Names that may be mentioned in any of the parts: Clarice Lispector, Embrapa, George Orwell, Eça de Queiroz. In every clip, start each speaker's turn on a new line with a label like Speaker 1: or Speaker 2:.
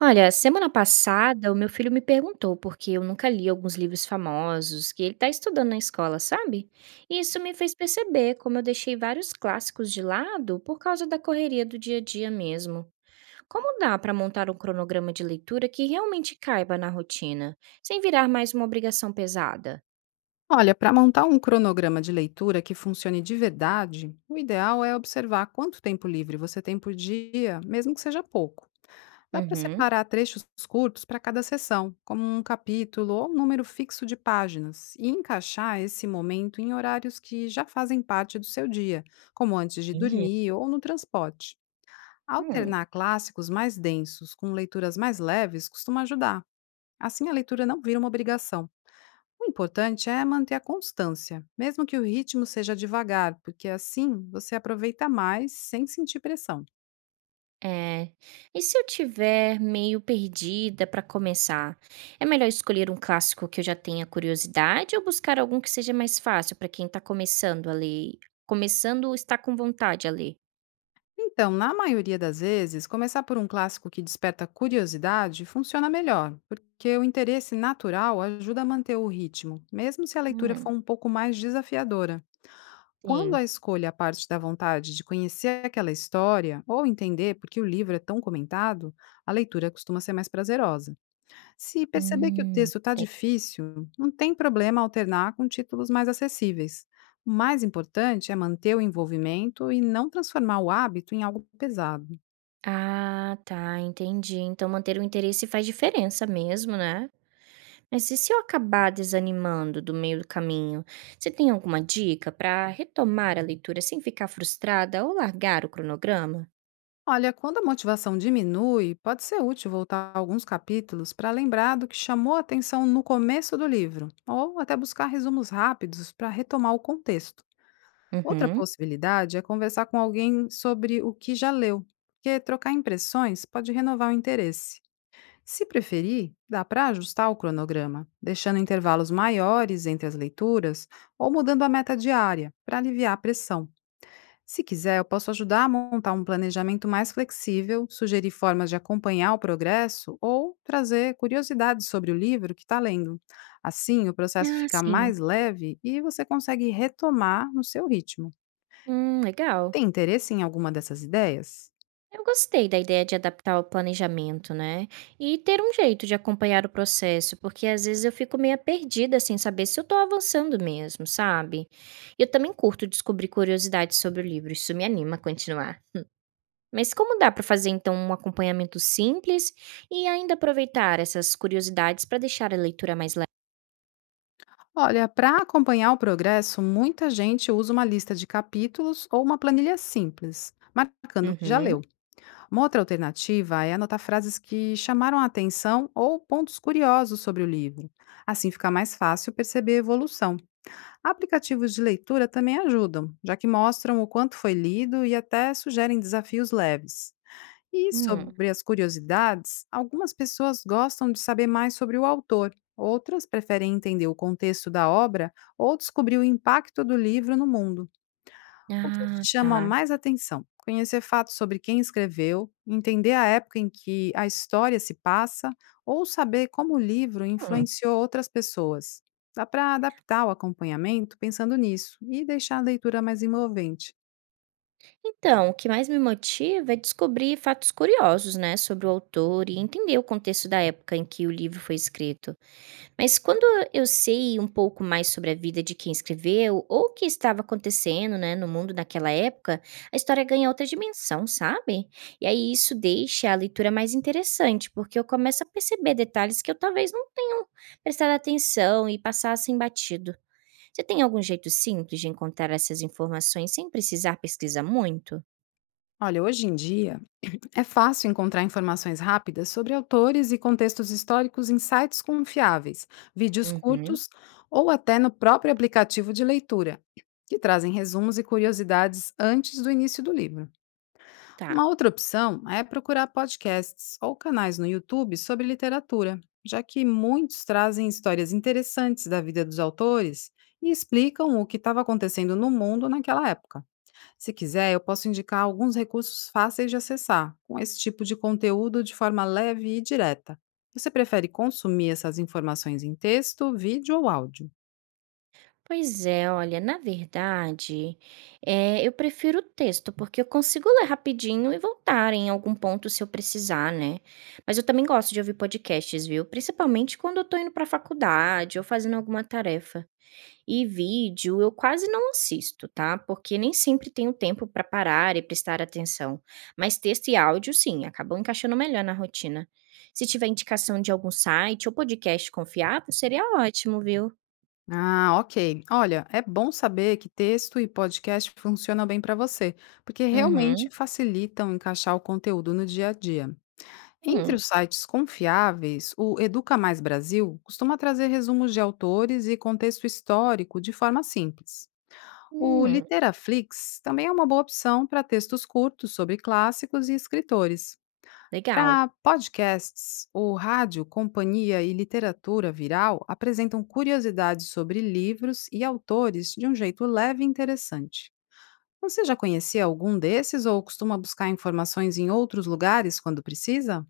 Speaker 1: Olha, semana passada o meu filho me perguntou porque eu nunca li alguns livros famosos que ele está estudando na escola, sabe? E isso me fez perceber como eu deixei vários clássicos de lado por causa da correria do dia a dia mesmo. Como dá para montar um cronograma de leitura que realmente caiba na rotina, sem virar mais uma obrigação pesada?
Speaker 2: Olha, para montar um cronograma de leitura que funcione de verdade, o ideal é observar quanto tempo livre você tem por dia, mesmo que seja pouco. Dá para
Speaker 1: Uhum.
Speaker 2: separar trechos curtos para cada sessão, como um capítulo ou um número fixo de páginas, e encaixar esse momento em horários que já fazem parte do seu dia, como antes de
Speaker 1: Entendi.
Speaker 2: dormir ou no transporte.
Speaker 1: Hum.
Speaker 2: Alternar clássicos mais densos com leituras mais leves costuma ajudar. Assim, a leitura não vira uma obrigação. O importante é manter a constância, mesmo que o ritmo seja devagar, porque assim você aproveita mais sem sentir pressão.
Speaker 1: É. E se eu tiver meio perdida para começar, é melhor escolher um clássico que eu já tenha curiosidade ou buscar algum que seja mais fácil para quem está começando a ler? Começando ou está com vontade a ler?
Speaker 2: Então, na maioria das vezes, começar por um clássico que desperta curiosidade funciona melhor, porque o interesse natural ajuda a manter o ritmo, mesmo se a leitura
Speaker 1: Hum,
Speaker 2: for um pouco mais desafiadora. Quando
Speaker 1: sim.
Speaker 2: a escolha parte da vontade de conhecer aquela história ou entender por que o livro é tão comentado, a leitura costuma ser mais prazerosa. Se perceber que o
Speaker 1: Hum,
Speaker 2: texto está
Speaker 1: tem.
Speaker 2: difícil, não tem problema alternar com títulos mais acessíveis. O mais importante é manter o envolvimento e não transformar o hábito em algo pesado.
Speaker 1: Ah, tá, entendi. Então manter o interesse faz diferença mesmo, né? Mas e se eu acabar desanimando do meio do caminho? Você tem alguma dica para retomar a leitura sem ficar frustrada ou largar o cronograma?
Speaker 2: Olha, quando a motivação diminui, pode ser útil voltar a alguns capítulos para lembrar do que chamou a atenção no começo do livro, ou até buscar resumos rápidos para retomar o contexto. Outra
Speaker 1: Uhum.
Speaker 2: possibilidade é conversar com alguém sobre o que já leu, porque trocar impressões pode renovar o interesse. Se preferir, dá para ajustar o cronograma, deixando intervalos maiores entre as leituras ou mudando a meta diária para aliviar a pressão. Se quiser, eu posso ajudar a montar um planejamento mais flexível, sugerir formas de acompanhar o progresso ou trazer curiosidades sobre o livro que está lendo. Assim, o processo
Speaker 1: Ah,
Speaker 2: fica
Speaker 1: sim.
Speaker 2: mais leve e você consegue retomar no seu ritmo.
Speaker 1: Legal.
Speaker 2: Tem interesse em alguma dessas ideias?
Speaker 1: Eu gostei da ideia de adaptar o planejamento, né? E ter um jeito de acompanhar o processo, porque às vezes eu fico meio perdida sem saber se eu tô avançando mesmo, sabe? Eu também curto descobrir curiosidades sobre o livro, isso me anima a continuar. Mas como dá para fazer então um acompanhamento simples e ainda aproveitar essas curiosidades para deixar a leitura mais leve?
Speaker 2: Olha, para acompanhar o progresso, muita gente usa uma lista de capítulos ou uma planilha simples, marcando o que já
Speaker 1: Uhum.
Speaker 2: leu. Uma outra alternativa é anotar frases que chamaram a atenção ou pontos curiosos sobre o livro. Assim fica mais fácil perceber a evolução. Aplicativos de leitura também ajudam, já que mostram o quanto foi lido e até sugerem desafios leves. E
Speaker 1: Hum.
Speaker 2: sobre as curiosidades, algumas pessoas gostam de saber mais sobre o autor, outras preferem entender o contexto da obra ou descobrir o impacto do livro no mundo. O que
Speaker 1: Ah,
Speaker 2: te chama
Speaker 1: tá.
Speaker 2: mais atenção? Conhecer fatos sobre quem escreveu, entender a época em que a história se passa ou saber como o livro
Speaker 1: Hum.
Speaker 2: influenciou outras pessoas. Dá para adaptar o acompanhamento pensando nisso e deixar a leitura mais envolvente.
Speaker 1: Então, o que mais me motiva é descobrir fatos curiosos, né, sobre o autor e entender o contexto da época em que o livro foi escrito. Mas quando eu sei um pouco mais sobre a vida de quem escreveu ou o que estava acontecendo, né, no mundo naquela época, a história ganha outra dimensão, sabe? E aí isso deixa a leitura mais interessante, porque eu começo a perceber detalhes que eu talvez não tenha prestado atenção e passassem batido. Você tem algum jeito simples de encontrar essas informações sem precisar pesquisar muito?
Speaker 2: Olha, hoje em dia, é fácil encontrar informações rápidas sobre autores e contextos históricos em sites confiáveis, vídeos
Speaker 1: Uhum,
Speaker 2: curtos ou até no próprio aplicativo de leitura, que trazem resumos e curiosidades antes do início do livro.
Speaker 1: tá.
Speaker 2: Uma outra opção é procurar podcasts ou canais no YouTube sobre literatura, já que muitos trazem histórias interessantes da vida dos autores e explicam o que estava acontecendo no mundo naquela época. Se quiser, eu posso indicar alguns recursos fáceis de acessar, com esse tipo de conteúdo de forma leve e direta. Você prefere consumir essas informações em texto, vídeo ou áudio?
Speaker 1: Pois é, olha, na verdade, eu prefiro o texto, porque eu consigo ler rapidinho e voltar em algum ponto se eu precisar, né? Mas eu também gosto de ouvir podcasts, viu? Principalmente quando eu tô indo pra faculdade ou fazendo alguma tarefa. E vídeo eu quase não assisto, tá? Porque nem sempre tenho tempo pra parar e prestar atenção. Mas texto e áudio, sim, acabam encaixando melhor na rotina. Se tiver indicação de algum site ou podcast confiável, seria ótimo, viu?
Speaker 2: Ah, ok. Olha, é bom saber que texto e podcast funcionam bem para você, porque
Speaker 1: Uhum.
Speaker 2: realmente facilitam encaixar o conteúdo no dia a dia. Entre
Speaker 1: Hum,
Speaker 2: os sites confiáveis, o Educa Mais Brasil costuma trazer resumos de autores e contexto histórico de forma simples. O
Speaker 1: hum,
Speaker 2: Literaflix também é uma boa opção para textos curtos sobre clássicos e escritores.
Speaker 1: legal.
Speaker 2: Para podcasts, o Rádio, Companhia e Literatura Viral apresentam curiosidades sobre livros e autores de um jeito leve e interessante. Você já conhecia algum desses ou costuma buscar informações em outros lugares quando precisa?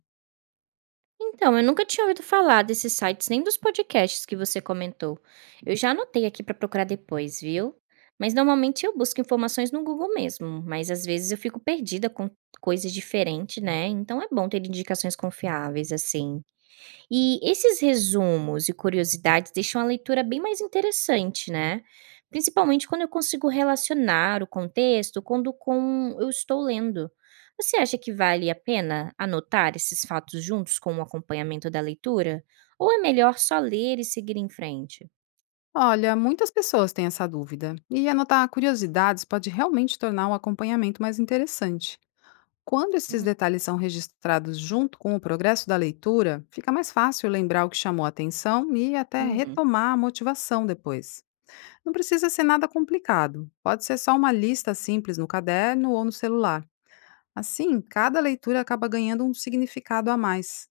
Speaker 1: Então, eu nunca tinha ouvido falar desses sites nem dos podcasts que você comentou. Eu já anotei aqui para procurar depois, viu? Mas normalmente eu busco informações no Google mesmo, mas às vezes eu fico perdida com coisas diferentes, né? Então é bom ter indicações confiáveis assim. E esses resumos e curiosidades deixam a leitura bem mais interessante, né? Principalmente quando eu consigo relacionar o contexto quando com eu estou lendo. Você acha que vale a pena anotar esses fatos juntos com o acompanhamento da leitura? Ou é melhor só ler e seguir em frente?
Speaker 2: Olha, muitas pessoas têm essa dúvida, e anotar curiosidades pode realmente tornar o acompanhamento mais interessante. Quando esses detalhes são registrados junto com o progresso da leitura, fica mais fácil lembrar o que chamou a atenção e até
Speaker 1: Uhum.
Speaker 2: retomar a motivação depois. Não precisa ser nada complicado, pode ser só uma lista simples no caderno ou no celular. Assim, cada leitura acaba ganhando um significado a mais.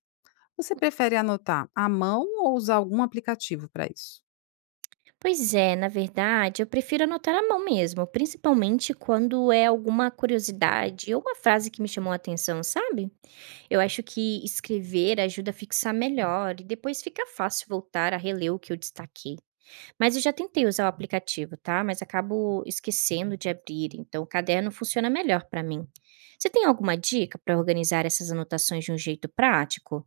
Speaker 2: Você prefere anotar à mão ou usar algum aplicativo para isso?
Speaker 1: Pois é, na verdade, eu prefiro anotar à mão mesmo, principalmente quando é alguma curiosidade ou uma frase que me chamou a atenção, sabe? Eu acho que escrever ajuda a fixar melhor e depois fica fácil voltar a reler o que eu destaquei. Mas eu já tentei usar o aplicativo, tá? Mas acabo esquecendo de abrir, então o caderno funciona melhor para mim. Você tem alguma dica para organizar essas anotações de um jeito prático?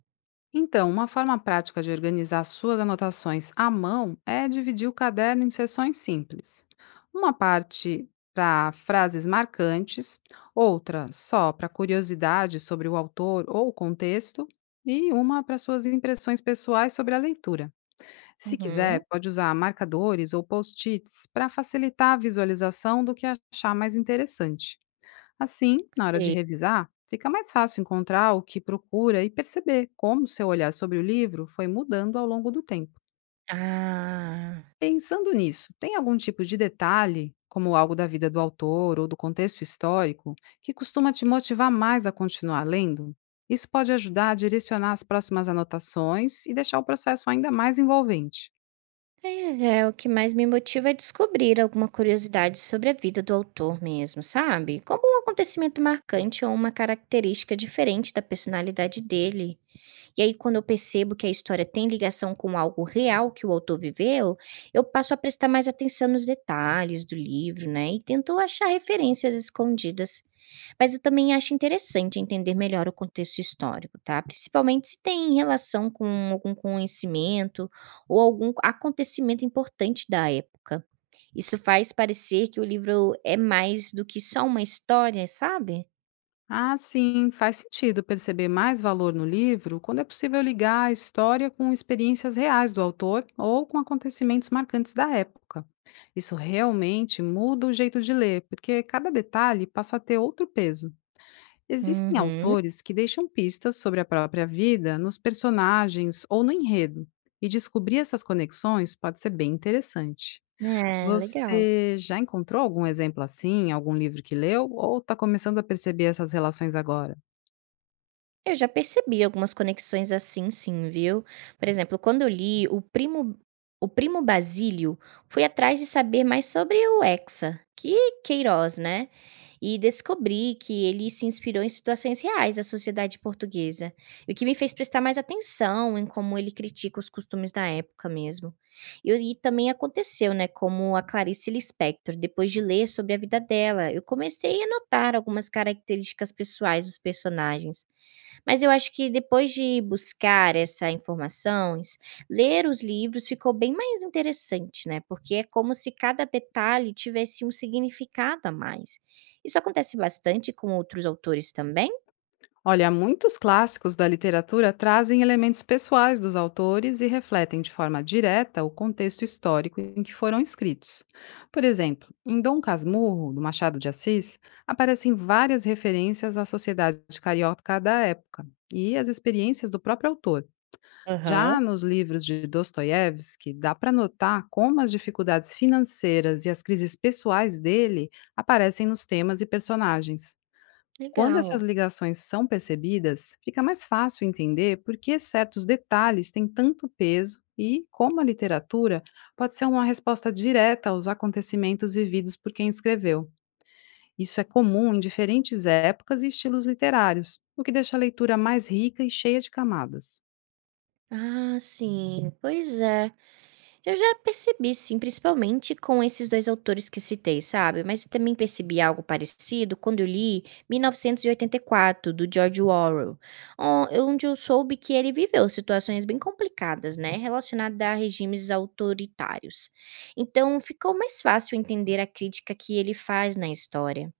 Speaker 2: Então, uma forma prática de organizar suas anotações à mão é dividir o caderno em seções simples. Uma parte para frases marcantes, outra só para curiosidades sobre o autor ou o contexto, e uma para suas impressões pessoais sobre a leitura. Se quiser,
Speaker 1: Uhum.
Speaker 2: pode usar marcadores ou post-its para facilitar a visualização do que achar mais interessante. Assim, na hora de
Speaker 1: Sei.
Speaker 2: revisar, fica mais fácil encontrar o que procura e perceber como seu olhar sobre o livro foi mudando ao longo do tempo.
Speaker 1: Ah.
Speaker 2: Pensando nisso, tem algum tipo de detalhe, como algo da vida do autor ou do contexto histórico, que costuma te motivar mais a continuar lendo? Isso pode ajudar a direcionar as próximas anotações e deixar o processo ainda mais envolvente.
Speaker 1: Pois é, o que mais me motiva é descobrir alguma curiosidade sobre a vida do autor mesmo, sabe? Como um acontecimento marcante ou uma característica diferente da personalidade dele. E aí, quando eu percebo que a história tem ligação com algo real que o autor viveu, eu passo a prestar mais atenção nos detalhes do livro, né? E tento achar referências escondidas. Mas eu também acho interessante entender melhor o contexto histórico, tá? Principalmente se tem relação com algum conhecimento ou algum acontecimento importante da época. Isso faz parecer que o livro é mais do que só uma história, sabe?
Speaker 2: Ah, sim, faz sentido perceber mais valor no livro quando é possível ligar a história com experiências reais do autor ou com acontecimentos marcantes da época. Isso realmente muda o jeito de ler, porque cada detalhe passa a ter outro peso. Existem
Speaker 1: Uhum.
Speaker 2: autores que deixam pistas sobre a própria vida nos personagens ou no enredo, e descobrir essas conexões pode ser bem interessante.
Speaker 1: É, legal.
Speaker 2: Você já encontrou algum exemplo assim, algum livro que leu, ou está começando a perceber essas relações agora?
Speaker 1: Eu já percebi algumas conexões assim sim, viu. Por exemplo, quando eu li o Primo Basílio, fui atrás de saber mais sobre o Hexa, que Queiroz, né, e descobri que ele se inspirou em situações reais da sociedade portuguesa, e o que me fez prestar mais atenção em como ele critica os costumes da época mesmo. E também aconteceu, né, como a Clarice Lispector, depois de ler sobre a vida dela, eu comecei a notar algumas características pessoais dos personagens, mas eu acho que depois de buscar essa informações, ler os livros ficou bem mais interessante, né, porque é como se cada detalhe tivesse um significado a mais. Isso acontece bastante com outros autores também?
Speaker 2: Olha, muitos clássicos da literatura trazem elementos pessoais dos autores e refletem de forma direta o contexto histórico em que foram escritos. Por exemplo, em Dom Casmurro, do Machado de Assis, aparecem várias referências à sociedade carioca da época e às experiências do próprio autor. Já nos livros de Dostoiévski, dá para notar como as dificuldades financeiras e as crises pessoais dele aparecem nos temas e personagens. Quando essas
Speaker 1: Legal.
Speaker 2: ligações são percebidas, fica mais fácil entender por que certos detalhes têm tanto peso e como a literatura pode ser uma resposta direta aos acontecimentos vividos por quem escreveu. Isso é comum em diferentes épocas e estilos literários, o que deixa a leitura mais rica e cheia de camadas.
Speaker 1: Ah, sim, pois é. Eu já percebi sim, principalmente com esses 2 autores que citei, sabe, mas também percebi algo parecido quando eu li 1984, do George Orwell, on onde eu soube que ele viveu situações bem complicadas, né, relacionadas a regimes autoritários. Então ficou mais fácil entender a crítica que ele faz na história.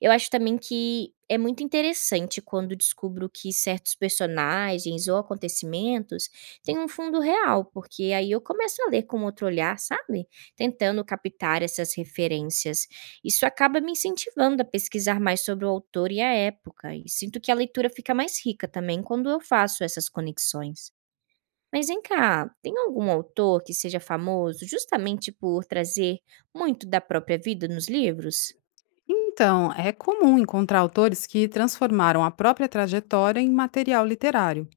Speaker 1: Eu acho também que é muito interessante quando descubro que certos personagens ou acontecimentos têm um fundo real, porque aí eu começo a ler com outro olhar, sabe? Tentando captar essas referências. Isso acaba me incentivando a pesquisar mais sobre o autor e a época, e sinto que a leitura fica mais rica também quando eu faço essas conexões. Mas vem cá, tem algum autor que seja famoso justamente por trazer muito da própria vida nos livros?
Speaker 2: Então, é comum encontrar autores que transformaram a própria trajetória em material literário.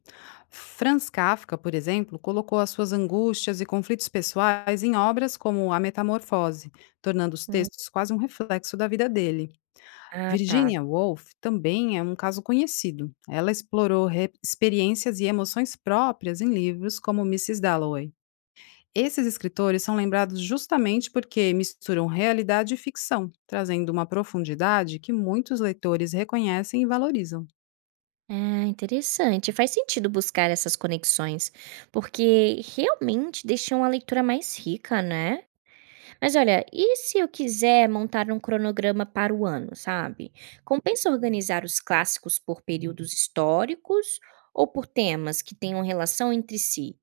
Speaker 2: Franz Kafka, por exemplo, colocou as suas angústias e conflitos pessoais em obras como A Metamorfose, tornando os
Speaker 1: Hum.
Speaker 2: textos quase um reflexo da vida dele.
Speaker 1: Ah, tá.
Speaker 2: Virginia Woolf também é um caso conhecido. Ela explorou experiências e emoções próprias em livros como Mrs. Dalloway. Esses escritores são lembrados justamente porque misturam realidade e ficção, trazendo uma profundidade que muitos leitores reconhecem e valorizam.
Speaker 1: Ah, interessante. Faz sentido buscar essas conexões, porque realmente deixam a leitura mais rica, né? Mas olha, e se eu quiser montar um cronograma para o ano, sabe? Compensa organizar os clássicos por períodos históricos ou por temas que tenham relação entre si?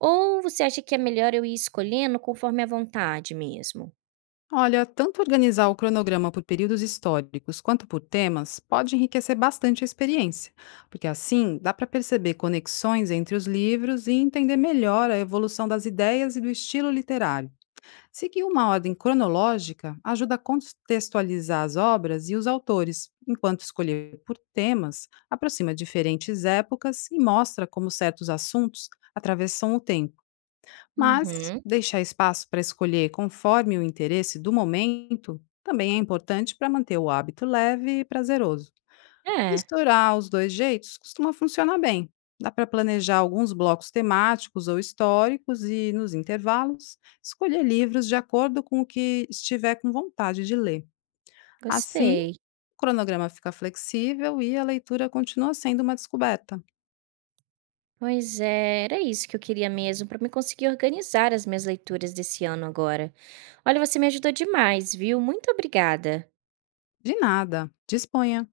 Speaker 1: Ou você acha que é melhor eu ir escolhendo conforme a vontade mesmo?
Speaker 2: Olha, tanto organizar o cronograma por períodos históricos quanto por temas pode enriquecer bastante a experiência, porque assim dá para perceber conexões entre os livros e entender melhor a evolução das ideias e do estilo literário. Seguir uma ordem cronológica ajuda a contextualizar as obras e os autores, enquanto escolher por temas aproxima diferentes épocas e mostra como certos assuntos atravessam o tempo. Mas
Speaker 1: Uhum.
Speaker 2: deixar espaço para escolher conforme o interesse do momento também é importante para manter o hábito leve e prazeroso.
Speaker 1: É,
Speaker 2: Misturar os dois jeitos costuma funcionar bem. Dá para planejar alguns blocos temáticos ou históricos e, nos intervalos, escolher livros de acordo com o que estiver com vontade de ler. Assim,
Speaker 1: gostei.
Speaker 2: o cronograma fica flexível e a leitura continua sendo uma descoberta.
Speaker 1: Pois é, era isso que eu queria mesmo, para me conseguir organizar as minhas leituras desse ano agora. Olha, você me ajudou demais, viu? Muito obrigada.
Speaker 2: De nada, disponha!